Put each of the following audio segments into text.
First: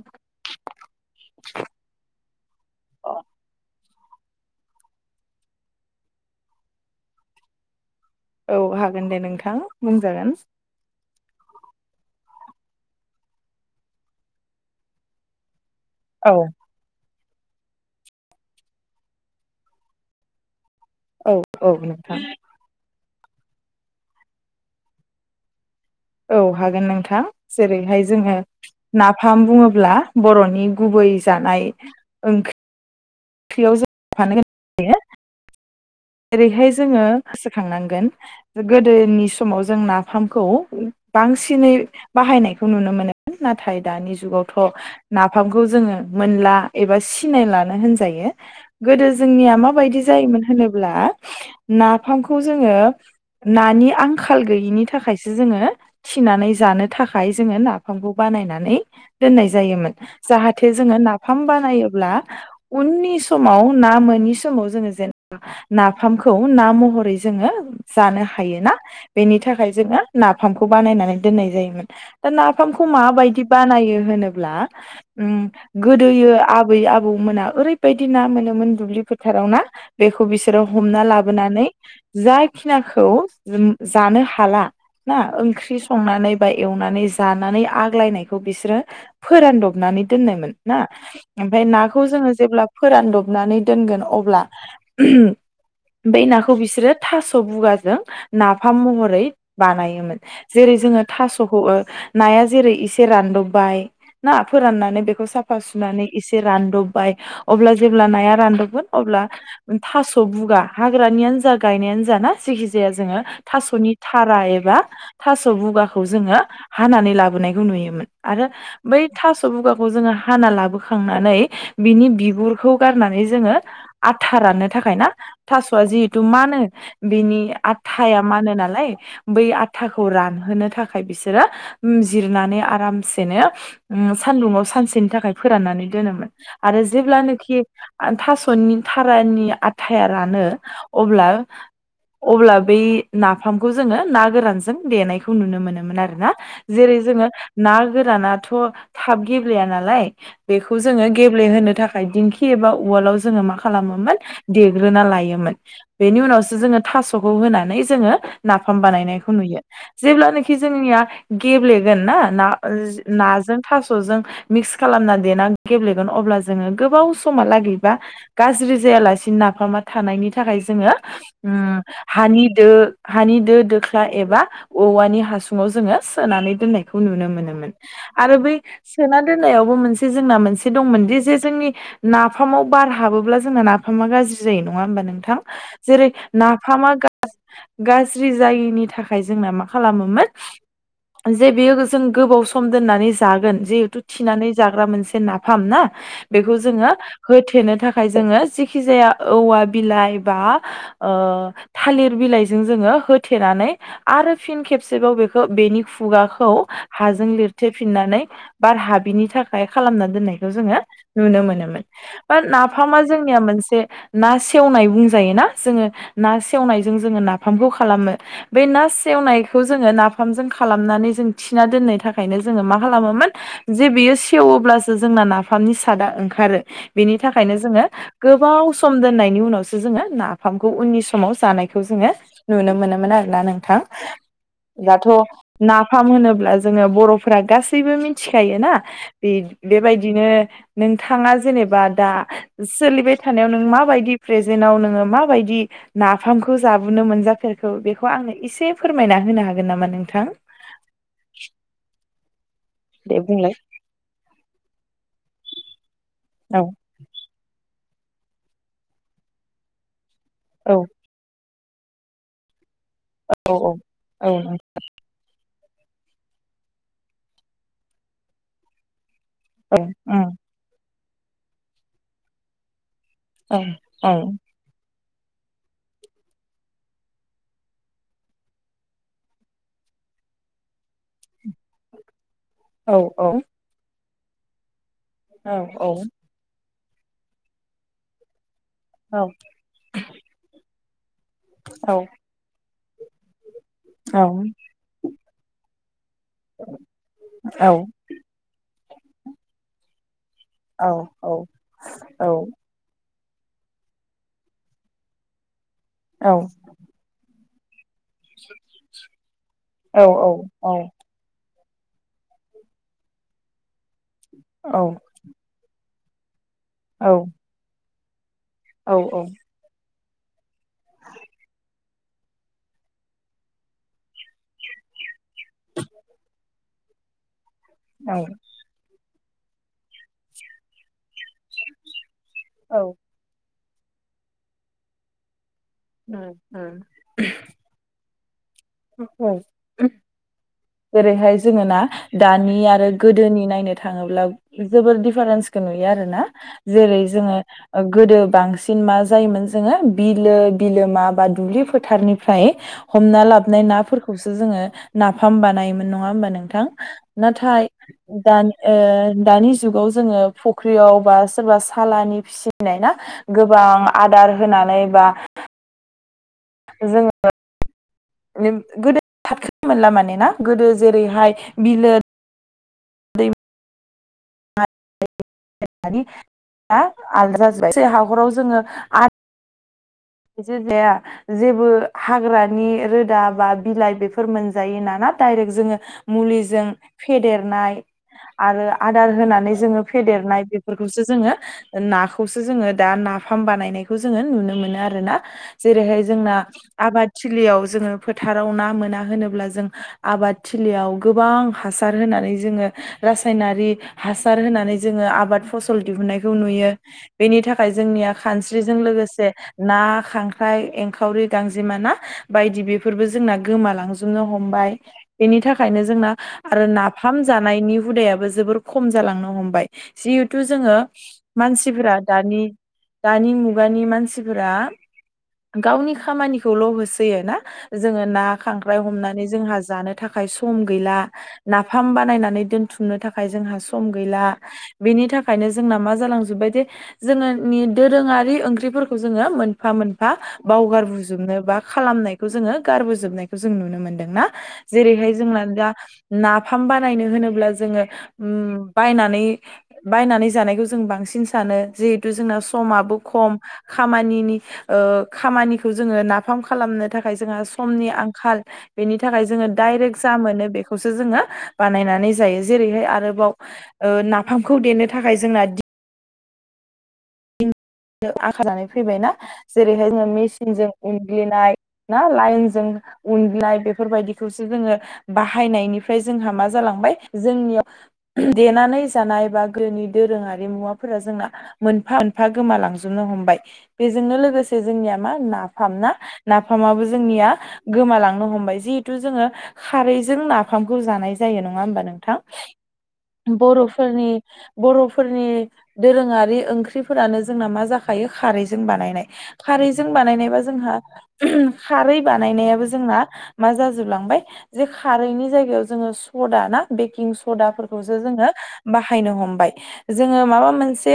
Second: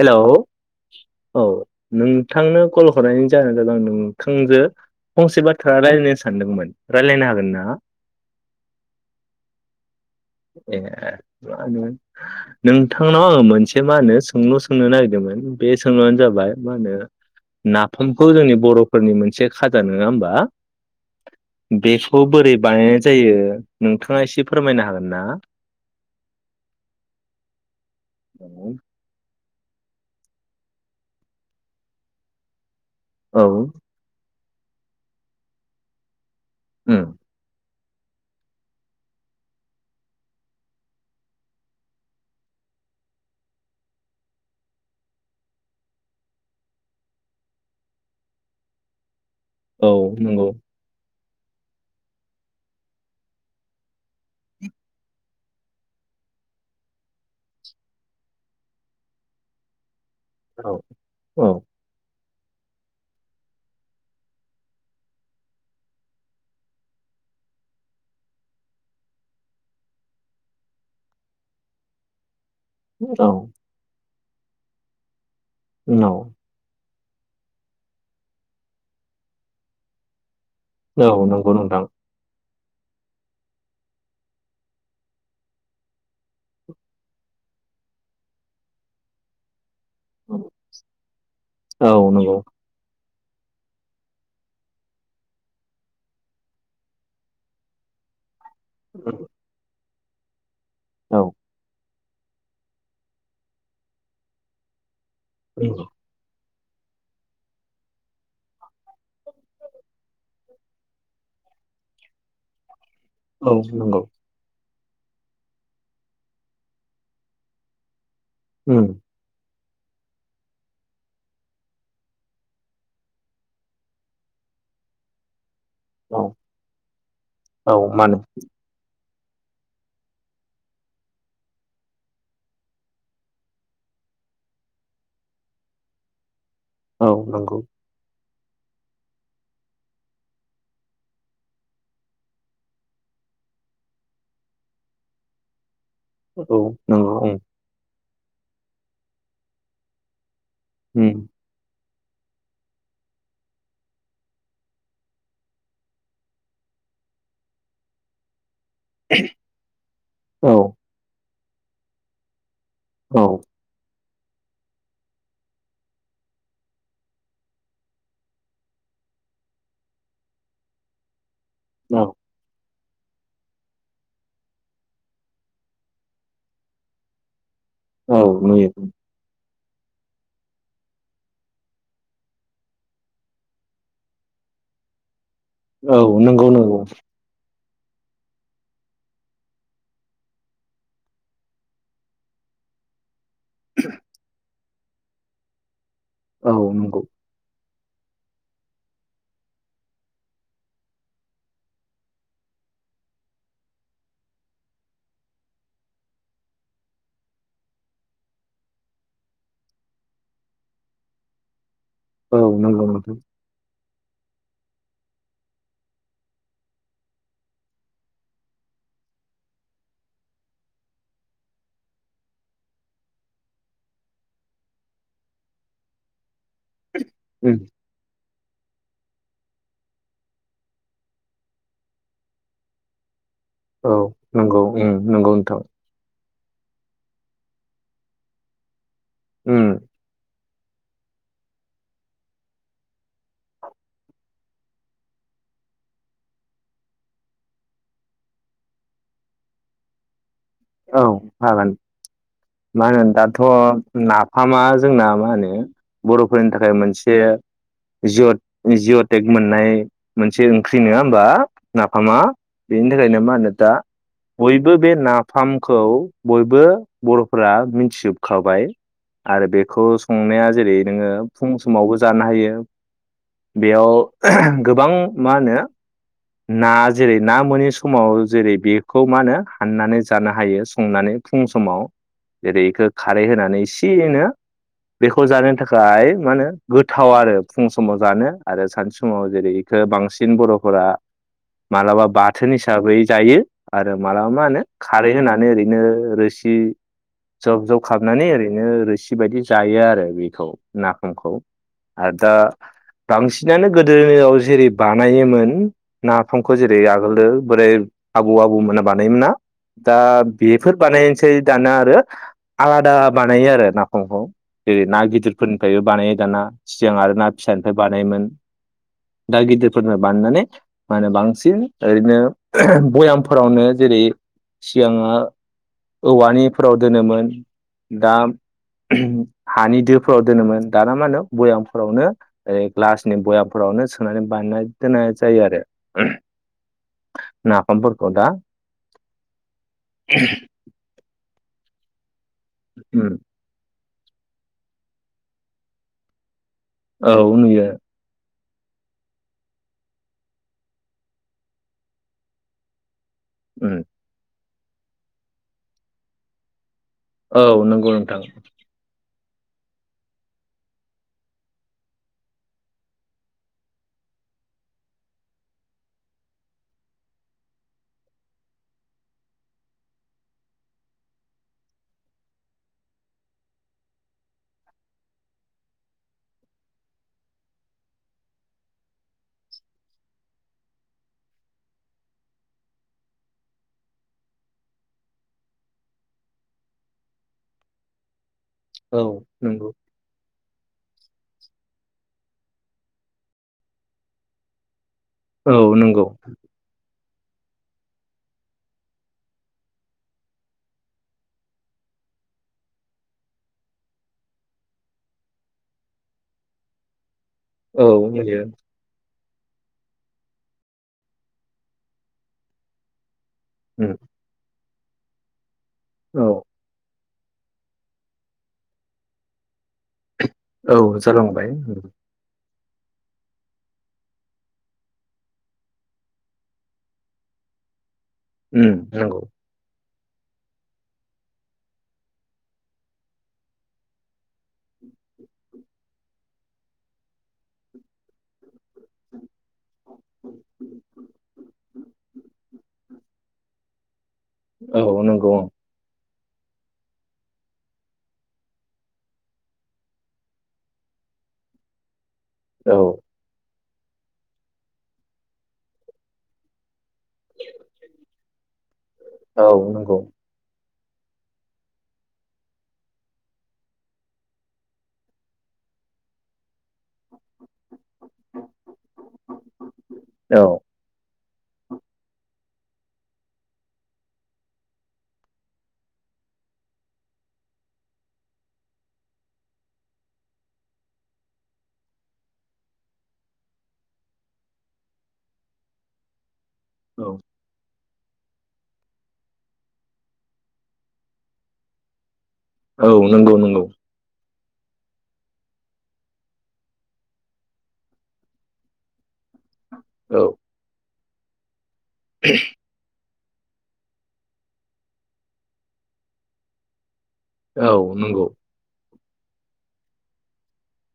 Hello औ नोंथांनो कल हरनायनि जाहोना जानदों। थांजो फंसे बाथ्रा रायलायनो सानदोंमोन रायलायनो हागोन ना? औ हागोन दे नोंथां बुं ए मा होनो नोंथांनाव आङो मोनसे मा होनो सोंलु सोंनो नागिरदोमोन। बे सोंनायानो औ जाबाय मा होनो नाफामखौ जोंनि बर'फोरनि मोनसे खाजा नङा होमबा औ नोंथां बेखौ बोरै बानायनाय जायो जायो नोंथाङा एसे फोरमायनो हागोन ना औ हागोन नोंथां जेरैहाय जोङो नाफाम बुङोब्ला बरनि गुबै जानाय ओंख्रि औ ख्रियाव जों फानो [unintelligible] जेरैहाय उम जोङो गोसोखांनां गोन गोदोनि समाव जों नाफामखौ बांसिनै बाहायनायखौ नुनो मोन नाथाय दानि जुगावथ नाफामखौ जोङो मोनला एबा सिनायलानो होनजायो गोदो जोंनिया औ माबायदि जायोमोन नंगौ होनोबा ब्ला नाफामखौ जोङो नानि आंखाल गैयिनि थाखायसो जोङो थिनानै जानो थाखाय जोङो नाफामखौ बानायनानै दोननाय जायोमोन। औ जाहाथे जोङो नाफाम औ बानायोब्ला उननि समाव ना मोनोनि समाव जोङो जेन नाफामखौ ना महरै जोङो जानो हायोना बेनि थाखाय जोङो नाफामखौ बानायनानै दोननाय जायोमोन दा नाफामखौ फामखौ औ माबायदि बानायो होनो ब्ला उम गोदोयो आबै आबौ आबौ मोना ओरैबायदि ना मोनोमोन दुब्लि फोथाराव ना बेखौ बिसो हमना औ नंगौ लाबोनानै नोंथां जा खिनाखौ उम जानो हाला ना ओंख्रि संनानै बा एवनानै जानानै आग्लायनायखौ बिसोरो फोरानदब नानै दोननोमोन ना ओमफ्राय औ नाखौ जोङो नंगौ जेब्ला फोरान दब नानै दोनगोन अब्ला बे नाखौ बिसोरो थास बुगाजों नाफाम महरै बानायोमोन। [inaudible] जेरै जोङो थासखौ नाया जेरै इसे रानदबबाय ना फोराननानै बेखौ साफा औ सुनानै इसे बे रानदबबाय अब्ला जेब्ला नाया रानदबगोन अब्ला थास बुगा हाग्रानियानो जा गायनायानो जा ना जेखिजाया जाया जोङो औ थासनि नंगौ थारा एबा थास' बुगाखौ जोङो हानानै लाबोनायखौ नुयोमोन। आरो उम बै थास बुगाखौ खौ जोङो हाना लाबो खांनानै बिनि बिगुरखौ गारनानै जोङो आथा राननो थाखाय ना थासआ जिहेथु औ मानो बिनि आथाया मानो नालाय। बै आथाखौ रानहोनो थाखाय बिसोरो उम जिरनानै आरामसेनो उम सानदुंङाव सानसेनि थाखाय फोराननानै दोनोमोन। आरो औ जेब्लानोखि नंगौ आ थास' निफ्राय थारानि आथाया रानो अब्ला अब्ला बै नाफामखौ जोङो ना गोरानजों देनायखौ नुनो मोनोमोन आरो ना औ जेरै नंगौ जोङो उम ना गोरानाथ' थाब गेब्लेया नालाय बेखौ जोङो उम गेब्लेहोनो था खाय दिंखि एबा उवालाव जोङो मा खालामोमोन देग्रोना लायोमोन बेनि उनावसो जोङो थासखौ होनानै जोङो। नाफाम बानायनायखौ नुयो जेब्लानोखि औ जोंनिया गेब्लेगोन ना ना औ नाजों थास जों मिक्स खालामना देना गेब्लेगोन अब्ला जोङो गोबाव समा लागैबा गाज्रि जायालासिनो नाफामा थानायनि थाखाय जोङो। उम औ हानि दो हानि दो दोख्ला एबा औवानि हासुङाव जोङो सोनानै दोननायखौ नुनो मोनोमोन। औ आरो बै नुयो सोना दो नायावबो मोनसे जोंना मोनसे दंमोन दि जे जोंनि नाफामाव बार हाबोब्ला जोंना नाफामा गाज्रि जायो नङा होमबा नोंथां? जेरै औ नंगौ नंगौ। नाफामा गा गाज्रि जायिनि थाखाय जोंना मा खालामोमोन जे बेयो जों गोबाव सम दोननानै जागोन जिहेथु थिनानै जाग्रा मोनसे नाफाम ना? औ बेखौ जोङो नंगौ होथेनो था खाय जोङो जेखि जाया औवा बिलाइ बा ओ थालिर बिलाइजों जोङो होथेनानै आरो फिन खेबसेबाव बेखौ बेनि खुगाखौ हाजों लिरथेफिननानै बार हाबिनि थाखाय खालामना दोननायखौ जोङो नुनो मोनोमोन। औ ओ ना नंगौ फामा नोंथां जोंनिया मोनसे ना सेवनाय बुंजायो ना जोङो ना सेवनायजों जोङो नाफामखौ खालामो बे ना सेवनायखौ जोङो नाफामजों खालामनानै जों थिना दोननो थाखायनो जोङो मा खालामोमोन जे बेयो सेवोब्लासो जोंना नाफामनि सादआ ओंखारो बेनि था खायनो उम जोङो गोबाव सम दोननायनि उनावसो जोङो नाफामखौ उननि समाव जानायखौ जोङो नुनो मोनोमोन आरो। ना नोंथां औ नंगौ उम दाथ नंगौ नोंथां नाफाम होनो ब्ला जोङो बरफोरा गासैबो मिथिखायो ना उम बे-बेबायदिनो नोंथाङा जेनेबा दा सोलिबाय थानायाव नों माबायदि प्रेजेन्टाव नोङो माबायदि नाफामखौ जाबोनो मोनजाफेरखो बेखौ आंनो एसे फोरमायना होनो हागोन नामा नोंथां? औ हागोन मा होनो दे दाथ' बुंलाय नाफामा जोंना मा होनो बर'फोरनि औ थाखाय मोनसे जिअ जिअटेक मोननाय मोनसे औ ओंख्रि नङा होमबा नाफामा बेनि थाखायनो मा औ होनो दा औ बयबो बे नाफाम खौ बयबो बर'फोरा मिथिजोबखाबाय आरो औ बेखौ औ संनाया जेरै नोङो फुं समावबो जानो हायो औ बेयाव गोबां मा होनो ना जेरै ना मोनोनि समाव जेरै बेखौ मा होनो हाननानै जानो हायो संनानै फुं समाव जेरै बेखौ औ खारै होनानै एसेनो बेखौ जानो औ औ थाखाय मा होनो गोथाव आरो फुं समाव जानो आरो सानसे समाव जेरैखो बांसिन बर'फोरा औ माब्लाबा बाथोन हिसाबै जायो आरो औ मालाबा मा होनो खारै होनानै ओरैनो रोसि जब औ जब खालामाबनानै ओरैनो रोसि बायदि जायो आरो बेखौ औ नाफामखौ आरो दा बांसिनानो गोदोनियाव जेरै बानायोमोन औ नाफामखौ जेरै आगोलो बोरै आबौ आबौमोना बानायोमोना दा बेफोर बानायनोसाय दाना आलादा बानायो आरो ना जेरै ना गिदिरफोरनिफ्रायबो बानायो दाना सिगां आरो ना फिसानिफ्राय बानायोमोन औ दा गिदिरफोरना बानायनानै मा होनो बांसिन ओरैनो भयामफोरावनो जेरै सिगाङो औवानि फोराव दोनोमोन औ दा हानि दोफोराव दोनोमोन दाना मा होनो भयामफोरावनो ओरै औ उम ग्लासनि बयाम फोरावनो सोनानै बानायना दोननाय जायो आरो उम उम खदा [inaudible] जेरैहाय जोङो ना दानि आरो उम गोदोनि नायनो थाङोब्ला जोबोर दिफारेन्सखौ नुयो आरोना जेरै औ जोङो नुयो गोदो बांसि सिन मा जायोमोन जोंङो बिलो बिगोमा बा दुब्लि फोथारनिफ्राय हमना ला नाय उम नाफोरखौसो जोङो नाफाम बानायोमोन नङा होमबा नोंथां। औ नाथाय नंगौ नोंथां दानि ओ दानि जुगाव जोङो फुख्रियाव बा सोरबा सालानि फिसिनाय ना गोबां आदार होनानै बा जोङो गोदो [inaudible] मोनला माने ना गोदो जेरैहाय बिलो [inaudible] आलादा जोबबाय [inaudible] हाखराव जोङो आल जायखि जाया जेबो हाग्रानि रोदा बा बिलाइ बेफोर मोनजायो नाना दडायरेक्ट जोङो मुलिजों फेदेरनाय आरो औ आदार होनानै नंगौ जोङो फेदेरनाय बे फोरखौसो जोङो नाखौसो जोङो दा ना फार्म बानायनायखौ जोङो नुनो मोनो आर रैना औ जेरैहाय नंगौ जोंना आबाद थिलियाव जोङो फोथाराव ना मोना होनोब्ला जों आबाद थिलियाव गोबां हासार होनानै जोङो रासायनारि हासार होनानै जोङो आबाद फसल दिहुनन्नायखौ नुयो। बेनि थाखाय औ जोंनिया नुयो खानस्रिजों लोगोसे ना खांख्राइ एंखावरि गांजेमाना बायदि बेफोरबो जोंना उम गोमालांजोबनो हमबाय। एनि थाखा खायनो जोंना औ आरो ना फाम जानायनि हुदायाबो जोबोर खम जालांनो हमबाय‌ जिहेथु जोङो औ जालांबाय उम मानसिफोरा दानि दानि मुगानि मानसि फोरा गावनि खामानिखौल' होसोयो ना? जो जोङो ना खांख्राय उम नंगौ हमनानै जोंहा जानो थाखाय सम गैला नाफाम बानायनानै दोनथुमनो थाखाय जोंहा सम गैला बेनि थाखायनो जोंना मा जालांजोबबाय जे जोङोनि दोरोङारि ओंख्रिफोर खौ जोङो मोनफा मोनफा बावगारबोजोबनो बा खालामनायखौ जोङो गारबोजोबनाय जों नुनो मोन्दों ना औ जेरैहाय नंगौ जोंना दा नाफाम बानायनो होनोब्ला जोङो ओम बायनानै बायनानै जानायखौ जों बांसिन सानो जे दा जोंना औ समाबो खम। खामानिनि ओ खामानिखौ जोङो नाफाम खालामनो थाखाय जोंहा समनि आंखाल बेनि थाखाय जोङो औ नंगौ दडाइरेक्ट जा मोनो बेख खौसो जोङो बानायनानै जायो जेरैहाय आरोबाव ओ नाफामखौ देनो थाखाय जोंना दि आखाजानाय फैबायना जेरैहाय जोङो औ मेसिनजों उन ग्लिनाय ना लाइनजों उननाय बेफोरबायदिखौसो जोङो बाहायनायनिफ्राय जोंहा मा जालांबाय जोंनियाव देनानै जानाय बा ग्रोनि दोरोङारि मुवाफोरा जोंना मोनफा मोनफा गोमालांजोबनो हमबाय बेजोंनो लोगोसे जोंनिया मा नाफाम ना नाफामाबो जोंनिया गोमालां नो हमबाय जिहेथु जोङो खारैजों नाफामखौ जानाय जायो नङा होमबा नोंथां औ नंगौ नंगौ बर'फोरनि बर'फोरनि दोरोङारि ओंख्रिफोरानो जोंना मा जाखायो खारैजों बानायनाय खारैजों औ बानायनायबा जोंहा [unintelligible] खारै बानायनायाबो जोंना मा जाजोबलांबाय जे खारैनि जायगायाव जोङो सदा ना बेकिं स औ सदाफोरखौसो नंगौ जोङो बा हायनो हमबाय जोङो मा मोनसे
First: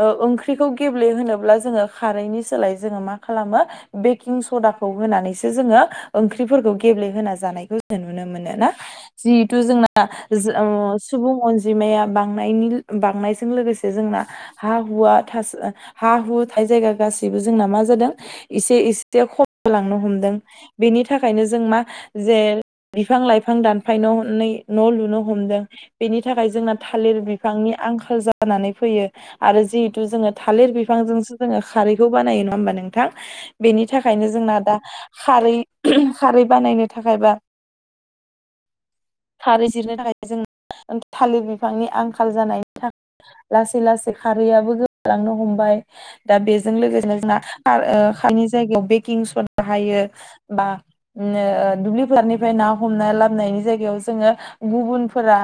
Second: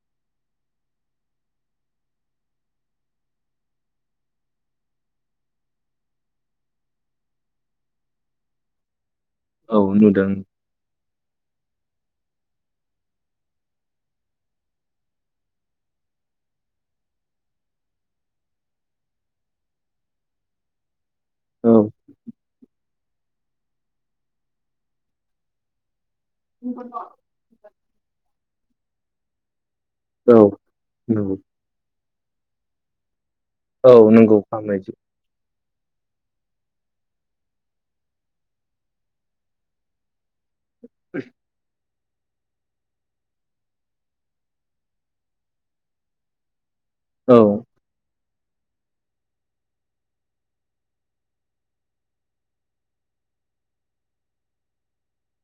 ओ ओंख -ख्रिखौ गेब्लेहोनोब्ला जोङो खारैनि सोलाय जोङो मा खालामो बेकिं सदाखौ होनानैसो जोङो ओंख्रिफोरखौ गेब्लेहोना जानायखौ जों नुनो मोनो ना जिहेतु औ जोंना नुदों ओम सुबुं अनजिमाया बांनायनि बांनायजों लोगोसे जोंना हा हुवा थास हा हु थाइजायगा गासैबो जोंना मा जादों इसे इसे खममाय लांनो हमदों बिनि थाखायनो जों औ मा जे बिफां लाइफां दानफायन'नै न' लुनो हमदों बेनि थाखाय जोंना थालिर बिफांनि आंखाल जा जानानै फैयो आरो जि थु जोङो औ थालिर नंगौ बिफांजोंसो जोङो खारै खौ बानायो नङा होमबा नोंथां? बेनि थाखायनो जोंना औ दा नंगौ खारै खारै बानायनो थाखायबा खारै जिरनो थाखाय जों थालिर बिफांनि आंखाल आखाल जानायनि थाखाय लासै लासै खारैयाबबो गोमालांनो हमबाय दा बे लोगोसे औ जोंना खारो खारैनि जायगायाव बेकिं सदा हायो बा ओ दुब्लिफोरनिफ्राय ना हमना लाब जायगायाव जोङो गुबुनफोरा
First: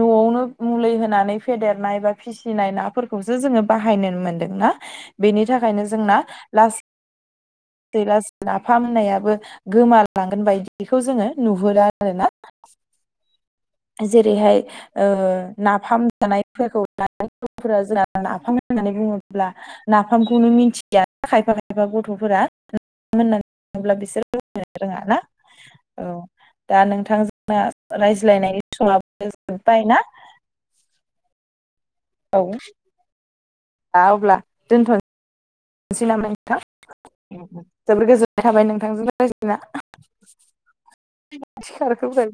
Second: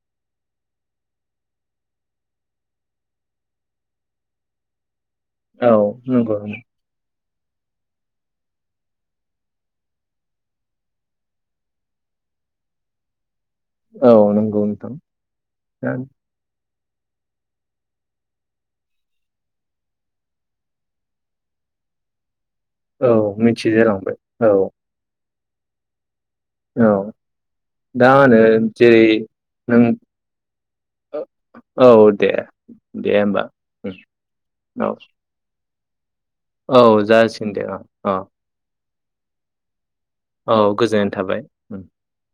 न'आवनो मुलि होनानै फेदेरनाय बा फिसिनाय नाफोरखौसो जोङो बाहायनो मोनदों ना। बेनि औ थाखायनो जोंना नंगौ लासै दैलास नाफाम होननायाबो गोमालांगोन बायदिखौ जोङो नुहुरो आरो ना। औ जेरैहाय नंगौ नोंथां ओ दा नाफाम जानायफोरखौ [unintelligible] फोरा जोंना नाफाम होननानै बुङोब्ला नाफामखौनो मिथिया खायफा खायफा गथ'फोरा। औ होननानै बुङोब्ला मिथिजालांबाय बिसोर औ। रोङा ना औ। दा औ नोंथांजोंना दा आङो रायज्लायनायनि जेरै समाबो जोबबायना। औ। औ दे दे होमबा औ। सै नामा नोंथां औ जासिगोन दे अ अ। जासिगोन ना। औ गोजोननाय थाबाय। रायज्लायना